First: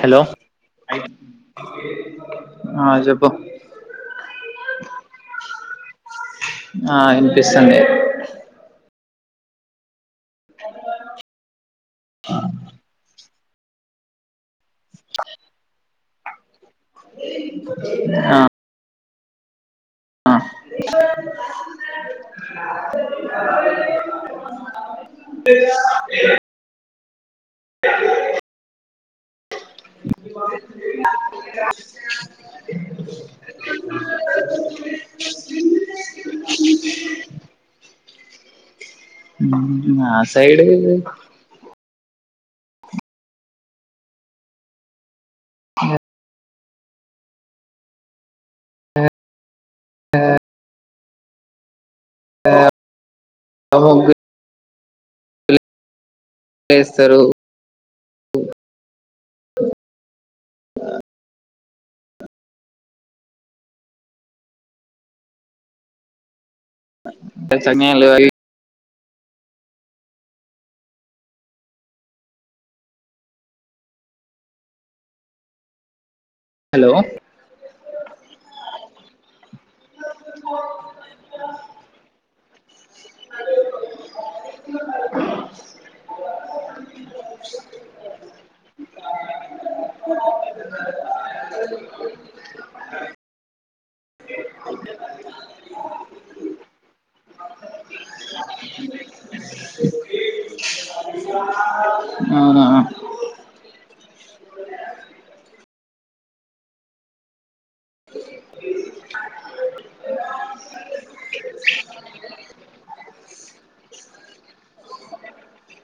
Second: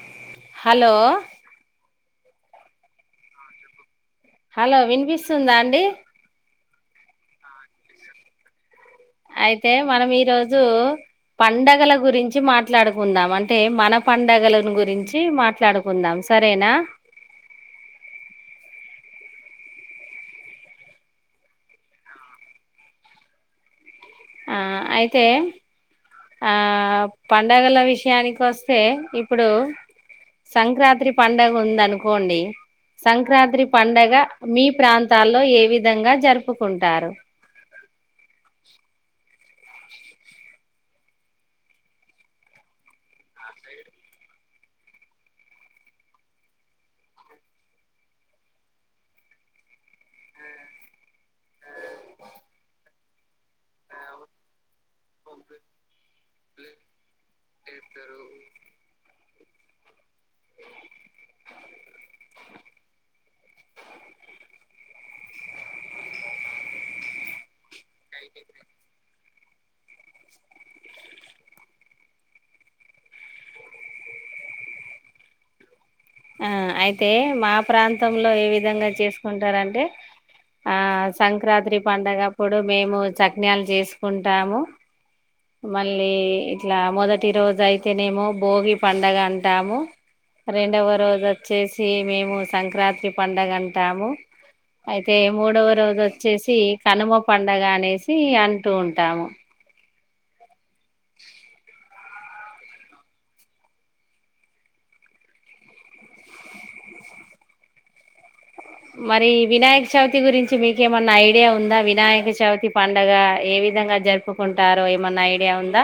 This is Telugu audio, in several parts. హలో హలో ఆ చెప్పు హలో వినిపిస్తుందా అండి ఆ వినిపిస్తుంది అయితే మనం ఈ రోజు పండగల గురించి మాట్ మాట్లాడుకుందాం అంటే మన పండగలను గురించి మాట్లాడుకుందాం సరేనా ఆ ఆ [inaudible] ఆ అయితే ఆ పండగల విషయానికి వస్తే ఇప్పుడు సంక్రాంతి పండుగ ఉందనుకోండి సంక్రాత్రి పండగ మీ ప్రాంతాల్లో ఏ విధంగా జరుపుకుంటారు [inaudible] ఉ మా సైడు ఆ ఆ [unintelligible] [inaudible] చేస్తారు చెత్తరు ఆ చనియల్ అల్ [inaudible] ఆ హలో అయితే మా ప్రాంతంలో ఏ విధంగా చేసుకుంటారంటే ఆ సంక్రాత్రి పండగప్పుడు మేము చక్నాలు చేసుకుంటాము మళ్ళీ ఇట్లా మొదటి రోజు అయితేనేమో భోగి పండగ అం టాము రెండవ రోజు వచ్చేసి మేము సంక్రాత్రీ పండగ అంటాము అయితే మూడవ రోజు వచ్చేసి కనుమ పండగ అనేసి అంటూ ఉంటాము [inaudible] ఆహా మరి వినాయక చవితి గురించి మీకేమన్నా ఐడియా ఉందా వినాయక చవితి పండగ ఏ విధంగా జరుపు ప్పుకుంటారు ఏమన్నా ఐడియా ఉందా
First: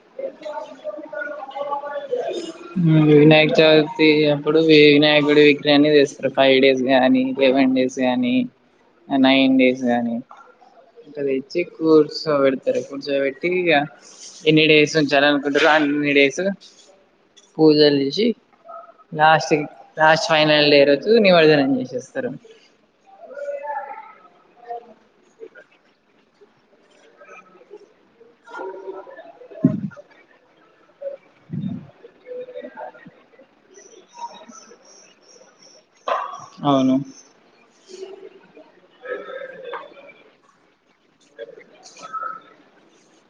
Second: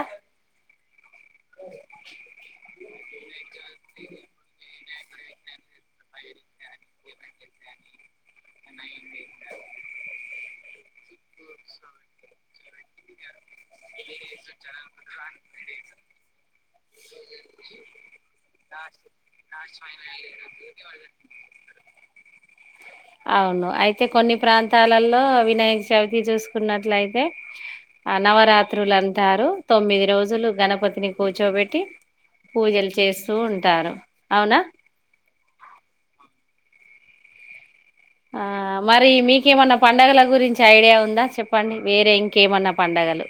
ఉం వినాయకచవితి అప్పుడు వినాయకుడి విగ్రహన్ని చేస్తారు ఫైవ్ డేస్ గానీ లెవెన్ డేస్ గానీ నైన్ డేస్ గాని ఇక తెచ్చి కూర్చోబెడతారు కూర్చో బెట్ ఇగ ఎన్ని డేస్ ఉంచాలా అనుకుంటరో అన్ని డేస్ పూజలు చే చి లాస్ట్ లాస్ట్ ఫైనల్ డే రోజు నిమజనం చేసేస్తారు [inaudible] అవును అయితే కొన్ని ప్రాంతాలలో వినాయక చవితి చూసుకున్నట్లయితే ఆ నవరాత్రులు అంటారు తొమ్మిది రోజులు గణపతిని కూర్చోబెట్టి పూజలు చేస్తూ ఉంటారు అవునా అవును ఆ మరి మీకేమన్నా పండగల గురించి ఐడియా ఉందా చెప్పండి వేరే ఇంకేమన్నా పండగలు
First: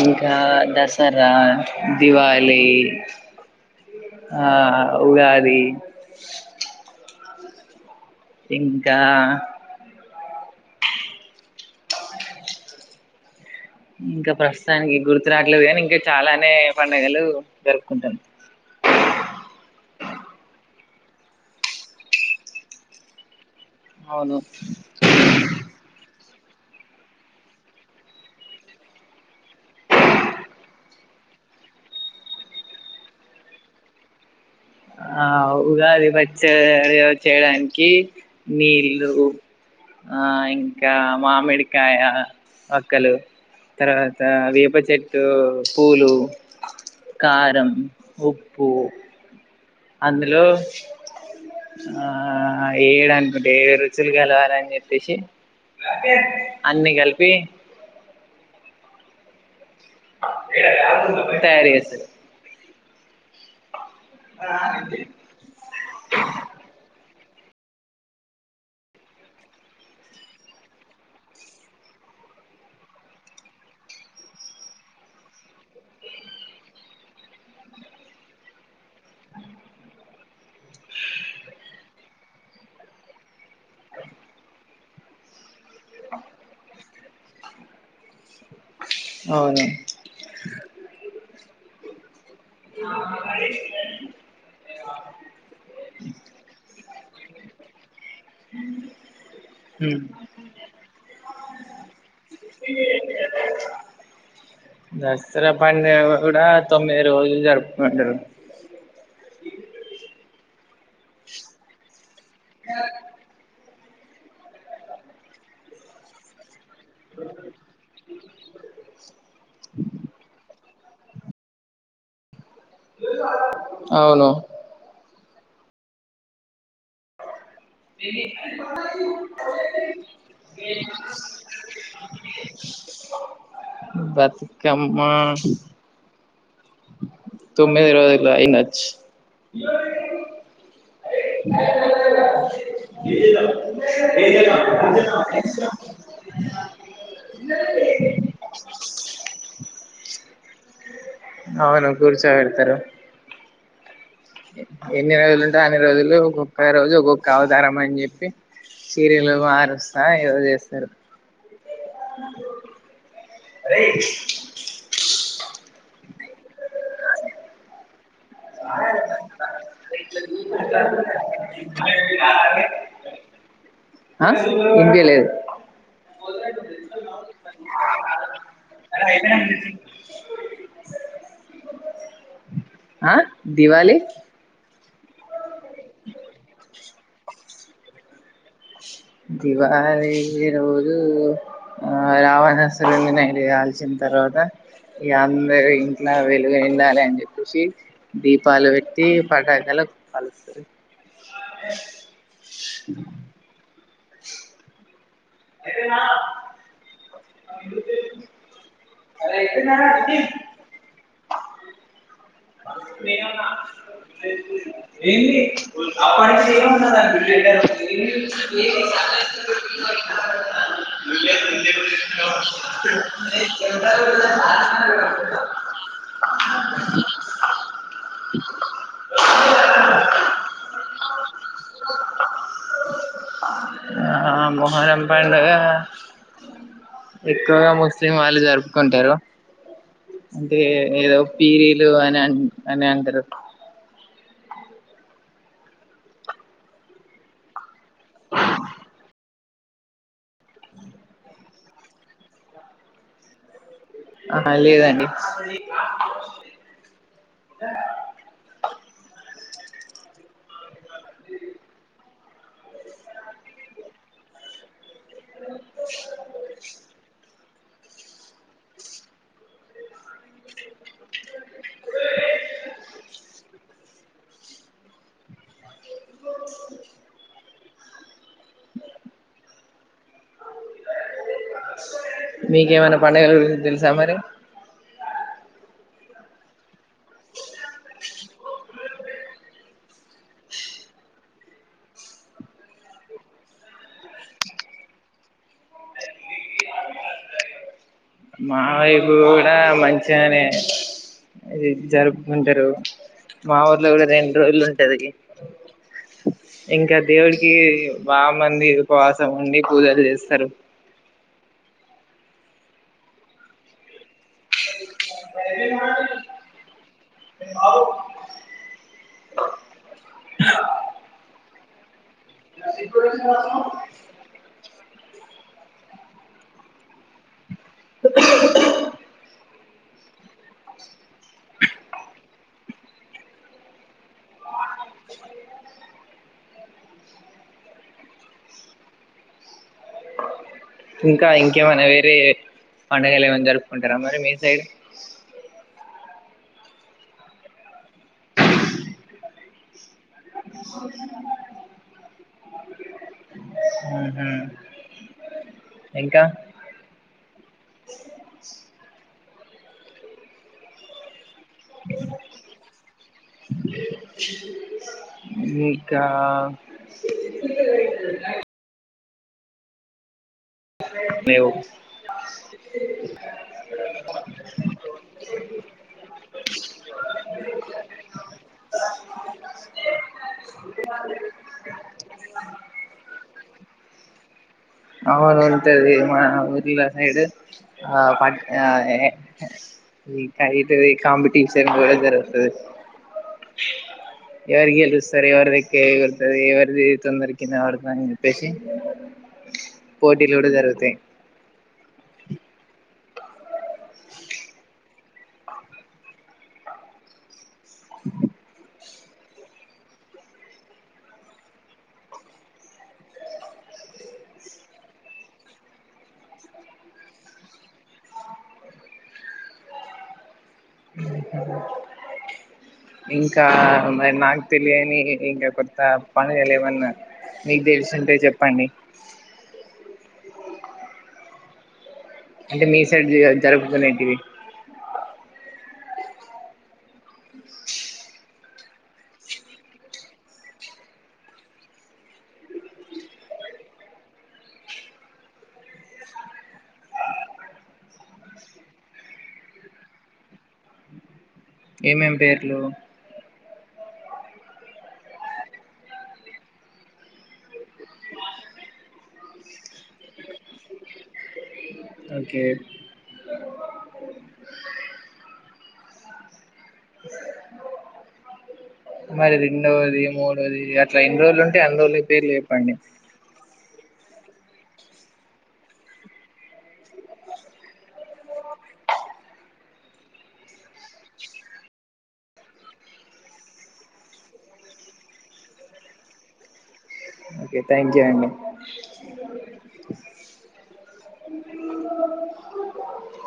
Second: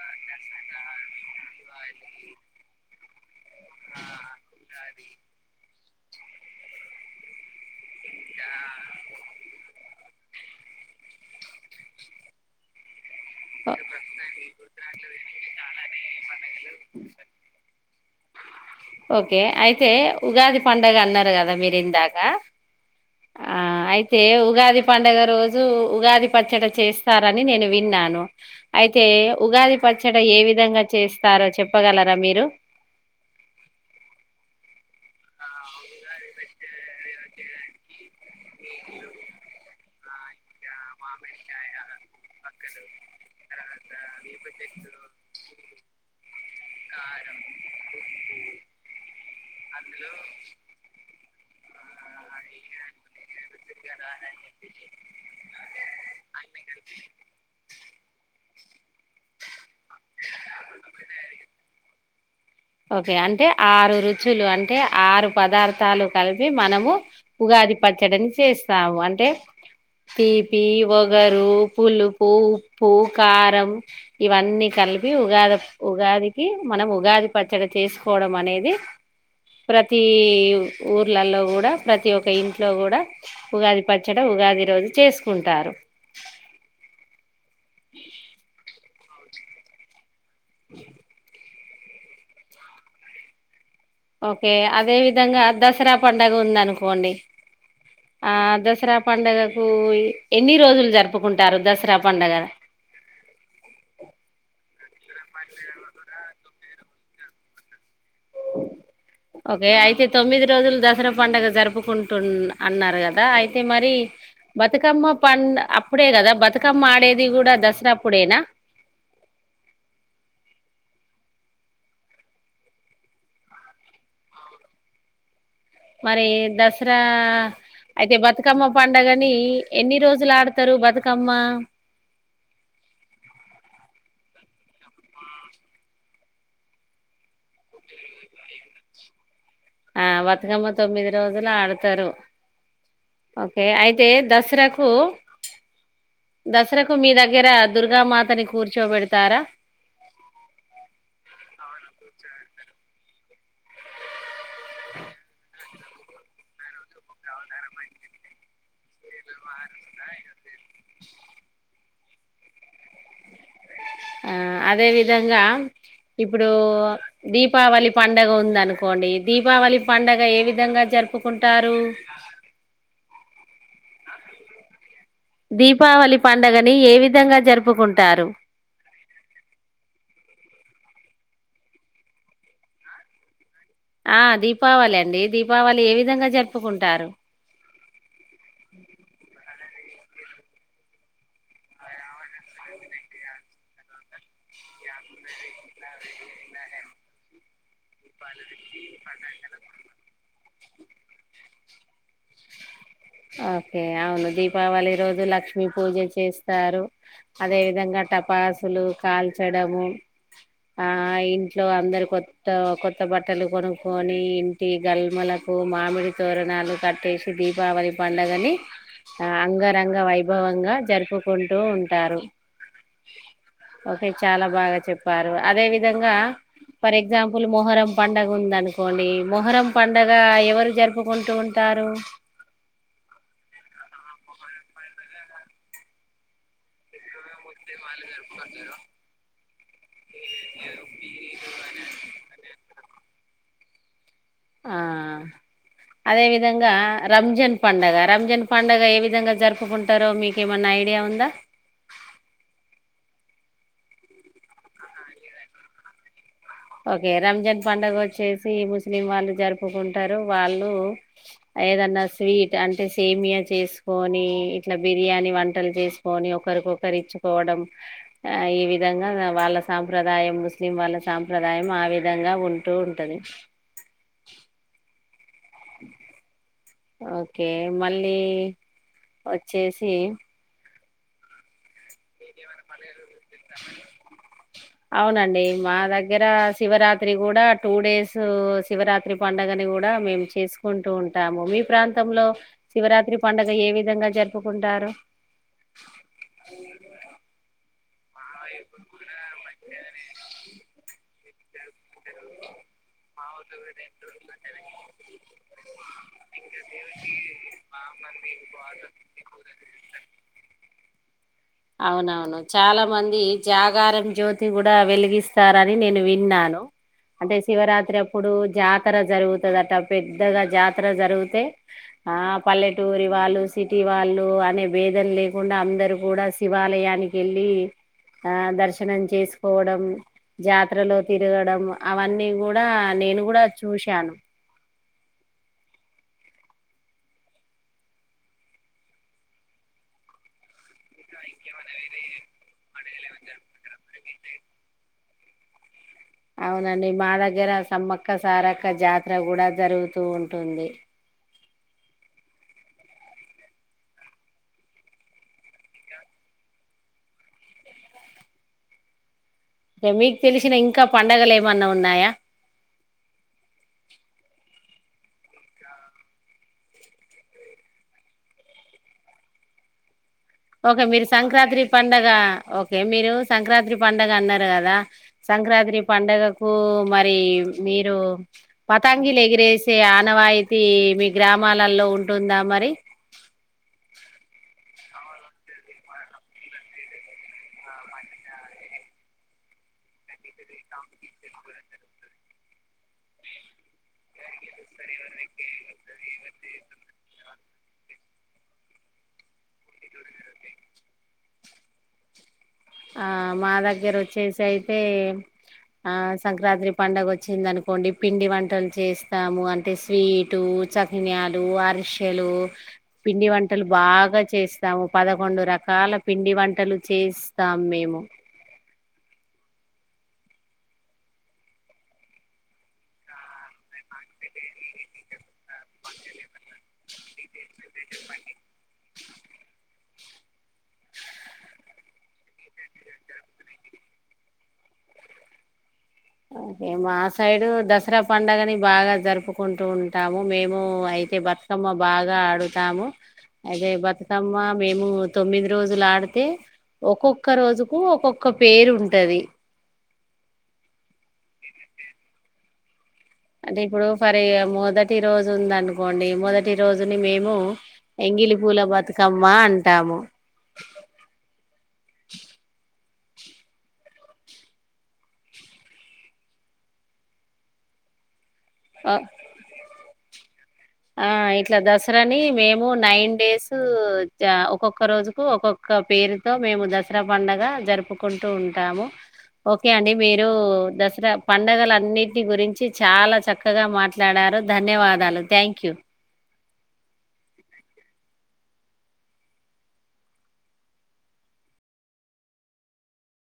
ఇంకా దసరా దివాళి ఆ ఉగాది ఇంకా ఆ ఇంకా ప్రస్తుతానికి గుర్తు రాట్లేదు కానీ ఇంకా చాలానే పండుగలు జరుపుకుంటాం ఓకే అయితే ఉగాది పండుగ అన్నారు కదా మీరు ఇందాక ఆ అయితే అవును ఉగాది పండుగ రోజు ఉగాది పచ్చడ చేస్తారని నేను విన్నాను అయితే ఉగాది పచ్చడ ఏ విధంగా చేస్తారో చెప్పగలరా మీరు ఆ ఉగాది పచ్చడ చేయడానికి నీళ్ళు ఆ ఇంకా మామిడికాయ ఒక్కలు తర్వాత వేప చెట్టు పూలు కారం ఉప్పు అందులో ఏయడానికి ఇగ రుచులు కలవాలని చెప్పేసి అన్ని కలిపి తయారు చేస్త ఓకే అంటే ఆరు రుచులు అంటే ఆరు పదార్థాలు కలిపి మనము ఉగాది పచ్చడని చేస్తాము అంటే తీపి వగరు పులుపు ఉప్పు కారం ఇవన్నీ కలిపి ఉగాది ఉగాదికి మనం ఉగాది పచ్చడి చేసుకోవడం అనేది ప్రతి ఊర్లలో కూడా ప్రతి ఒక్క ఇంట్లో కూడా ఉగాది పచ్చడ ఉగాది రోజు చేసుకుంటారు ఆఓ అవును ఆ ఓకే అదే విధంగా దసరా పండగ ఉందనుకోండి ఆ దసరా పండగకు ఉమ్. ఎన్ని రోజులు జరుపుకుంటారు దసరా పండగ దసరా పండగ కూడా తొమ్మిది రోజులు జరుపుంటారు ఓకే అయితే తొమ్మిది రోజులు దసరా పండగ జరుపుకుంటున్ అన్నారు కదా అయితే అయితే మరి బతుకమ్మ పండ్ అప్పుడే కదా బతుకమ్మ ఆడేది కూడా దసరా అప్పుడేనా అవును మరి దసరా అయితే బతుకమ్మ పండుగని ఎన్ని రోజులు ఆడతారు బతుకమ్మ బతుకమ్మ తొమ్మిది రోజులు అయినచ్ ఆ బతుకమ్మ తొమ్మిది రోజులు ఆడతారు ఓకే అయితే దసరాకు దసరాకు మీ దగ్గర దుర్గామాతని కూర్చోబెడతారా అవును కూర్చోబెడతారు ఎన్ని రోజులు ఉంటా అన్ని రోజులు ఒక్కొక్క రోజు ఒక్కొక్క అవతారం అని చెప్పి చీరలు మారుస్తా ఏవో చేస్తారు అరెజ్ ఆ అదే విధంగా ఇప్పుడు దీపావళి పండగ ఉందనుకోండి దీపావళి పండగ ఏ విధంగా జరుపుకుంటారు [unintelligible] ఆ తిండి లేదు దీపావళి పండగని ఏ విధంగా జరుపుకుంటారు అధయిపోయినంక తెచ్చింది ఆ దివాళి ఆ దీపావళి అండి దీపావళి ఏ విధంగా జరుపుకుంటారు [inaudible] దివాలి రోజు ఆ రావణాసురని నైట్ కాల్చిన తర్వాత ఇగ అందరు ఇంట్లో వెలుగు ఉండాలి అని చెప్పేసి దీపాలు పెట్టి పటాకులు కాలుస్తారు ఓకే అవును దీపావళి రోజు లక్ష్మీ పూజ చేస్తారు అదే విధంగా టపాసులు కాల్చడము ఆ ఇంట్లో అందరి కొత్ కొత్త బట్టలు కొనుక్కొని ఇంటి గల్మలకు మామిడి తోరణాలు కట్టేసి దీపావలి మ్మ్ ఏ ఆ అంగరంగ వైభవంగా జరుపుకుంటూ ఉంటారు ఓకే చాలా బాగా చెప్పారు అదే విధంగా ఫర్ ఎగ్జాంపుల్ మొహరం పండగ ఉందనుకోండి మొహరం పండగ ఎవరు జరుపుకుంటూ ఉంటే తారు ఆ మోహనం పండుగ ఎక్కువగా ముస్లిం వాళ్ళు జరుపుకుంటారు అంటే ఏదో పీరీలు అని అ అని అంటారు ఆ అదే విధంగా రంజన్ పంండగ రంజన్ పండుగ ఏ విధంగా జరుపుకుంటారో మీక ఏమన్నా ఐడియా ఉందా ఆహా లేదండి ఓకే రంజాన్ పండుగ వచ్చేసి ముస్లిం వాళ్ళు జరుపుకుంటారు వాళ్ళు ఏదన్నా స్వీట్ అంటే సేమియా చేసుకొని ఇట్లా బిర్యానీ వంటలు చేసుకొని ఒకరికొకరు ఇచ్చుకోవడం ఆ ఈ విధంగా వాళ్ళ సాంప్రదాయం ముస్లిం వాళ్ళ సాం ప్రదాయం ఆ విధంగా ఉంటూ ఉంటది ఓకే మళ్ళీ వచ్చేసి మీకేమన్నా పండగాల గురించి తెలుసా మరి అవునండి మా దగ్గర శివరాత్రి కూడా టూ డేస్ శివరాత్రి పండుగని కూడా మేము చేసుకుంటూ ఉంటాము మీ ప్రాంతంలో శివరాత్రి పడుగ ఏ విధంగా జరుపుకుంటారు మా వైపు కూడా మంచిగానే ఇది జరుపుకుంటారు మా ఊర్లో కూడా మాేడంటకా రెండు రోజులు ఉంటది దేవకి మా బా మంది ఉపవాసం ఉండి పూజలు చేస్తారు అవునవును చాలా మంది జాగారం జ్యోతి కూడా వెలిగిస్తారని నేను విన్నాను అంటే శివరాత్రి అప్పుడు జాతర జరుగుతుందట పెద్దగా జాతర జరిగితే ఆ పల్లెటూరి వాళ్ళు సిటీ వాళ్ళు అనే వేదన లేకుండా అందరు కూడా శివాలయానికి వెళ్ళి ఆ దర్శనం చేసుకోవడం జాతరలో తిరగడం అవన్నీ కూడా నేను కూడా చూశాను ఇంకా ఇంకేమన్నా వేరే పడుగలు ఏమైనా జరుపుకుంటారా మరి మీ సైడ్ అవునండి మా దగ్గర సమ్మక్క సారక్క జాతర కూడా జరుగుతూ ఉంటుంది ఆహ ఇంకా అే మీకు తెలిసిన ఇంకా పండగలు ఏమన్నా ఉన్నాయా ఉ ఇంకా ఓకే మీరు లేవు సంక్రాంతి పండగ ఓకే మీరు సంక్రాంతి పండగ అన్నారు కదా సంక్రాంతి పండుగకు మరి మీరు పతంగిలు ఎగిరేసే ఆనవాయితీ మీ గ్రామాలలో ఉంటుందా మరి అవును ఉంటది మా ఊర్లో సైడు ఆ పట్ ఆ ఆ ఈ కైటితే కాంపిటీషన్ కూడా జరుగుతుంది ఎవరి ఎలుస్తారు ఎవర్దిక్కతారు ఎవరిది తొందరకిింద వాడుతదీ అని చెప్పేసి పోటీలు కూడా జరుగుతాయి ఆ మా దగ్గర వచ్చేసి అయితే ఆ సంక్రాంతి పండుగ వచ్చిందినుకో డి పిండి వంటలు చేసి స్తాము అంటే స్వీటు చకిన్యాలు అరిసెలు పిండి వంటలు బాగా చేస్తాము పదకొండు రకాల పిండి వంటలు చేసి స్తాం మేము ఆ ఇంకా మరి నాకు తెలియని ఇంకా కొత్త పను లేమన్నా మీకు తెలిసుంటే చెప్పండి అంటే మీ సైడ్ జరుపుతునేంటివి ఇగ మా సైడు దసరా పండుగని బాగా జరుపుకుంటూ ఉంటాము మేము అయితే బ తుకమ్మ బాగా ఆడుతాము అదే బతుకమ్మ మేము తొమ్మిది రోజులు ఆడితే ఒక్కొక్క రోజుకు ఒక్కొక్క పేరు ఉంటది ఏమేం పేర్లు అంటే ఇప్పుడు ఫరి మొదటి రోజు ఉందనుకోండి మొదటి రోజుని మేము ఎంగిలి పూల బతుకమ్మా అంటాము ఒకే మరి రెండోది మూడోది అట్లా ఆ ఎన్ని రోజులు ఇట్లా ఉంటే అన్ని రోజుల దసరాని పేర్లు మేము చెప్పండి నైన్ డేస్ ఆ ఒక్కొక్క రోజుకు ఒక్కొక్క పేరుతో మేము దసరా పండగ జరుపుకుంటూ ఉంటాము ఓకే అండి మీరు దసరా పండగలన్నిటి గురించి చాలా చక్కగా మాట్లాడారు ధన్యవాదాలు థ్యాంక్ యూ ఓకేథ్యాంక్ యూ అండి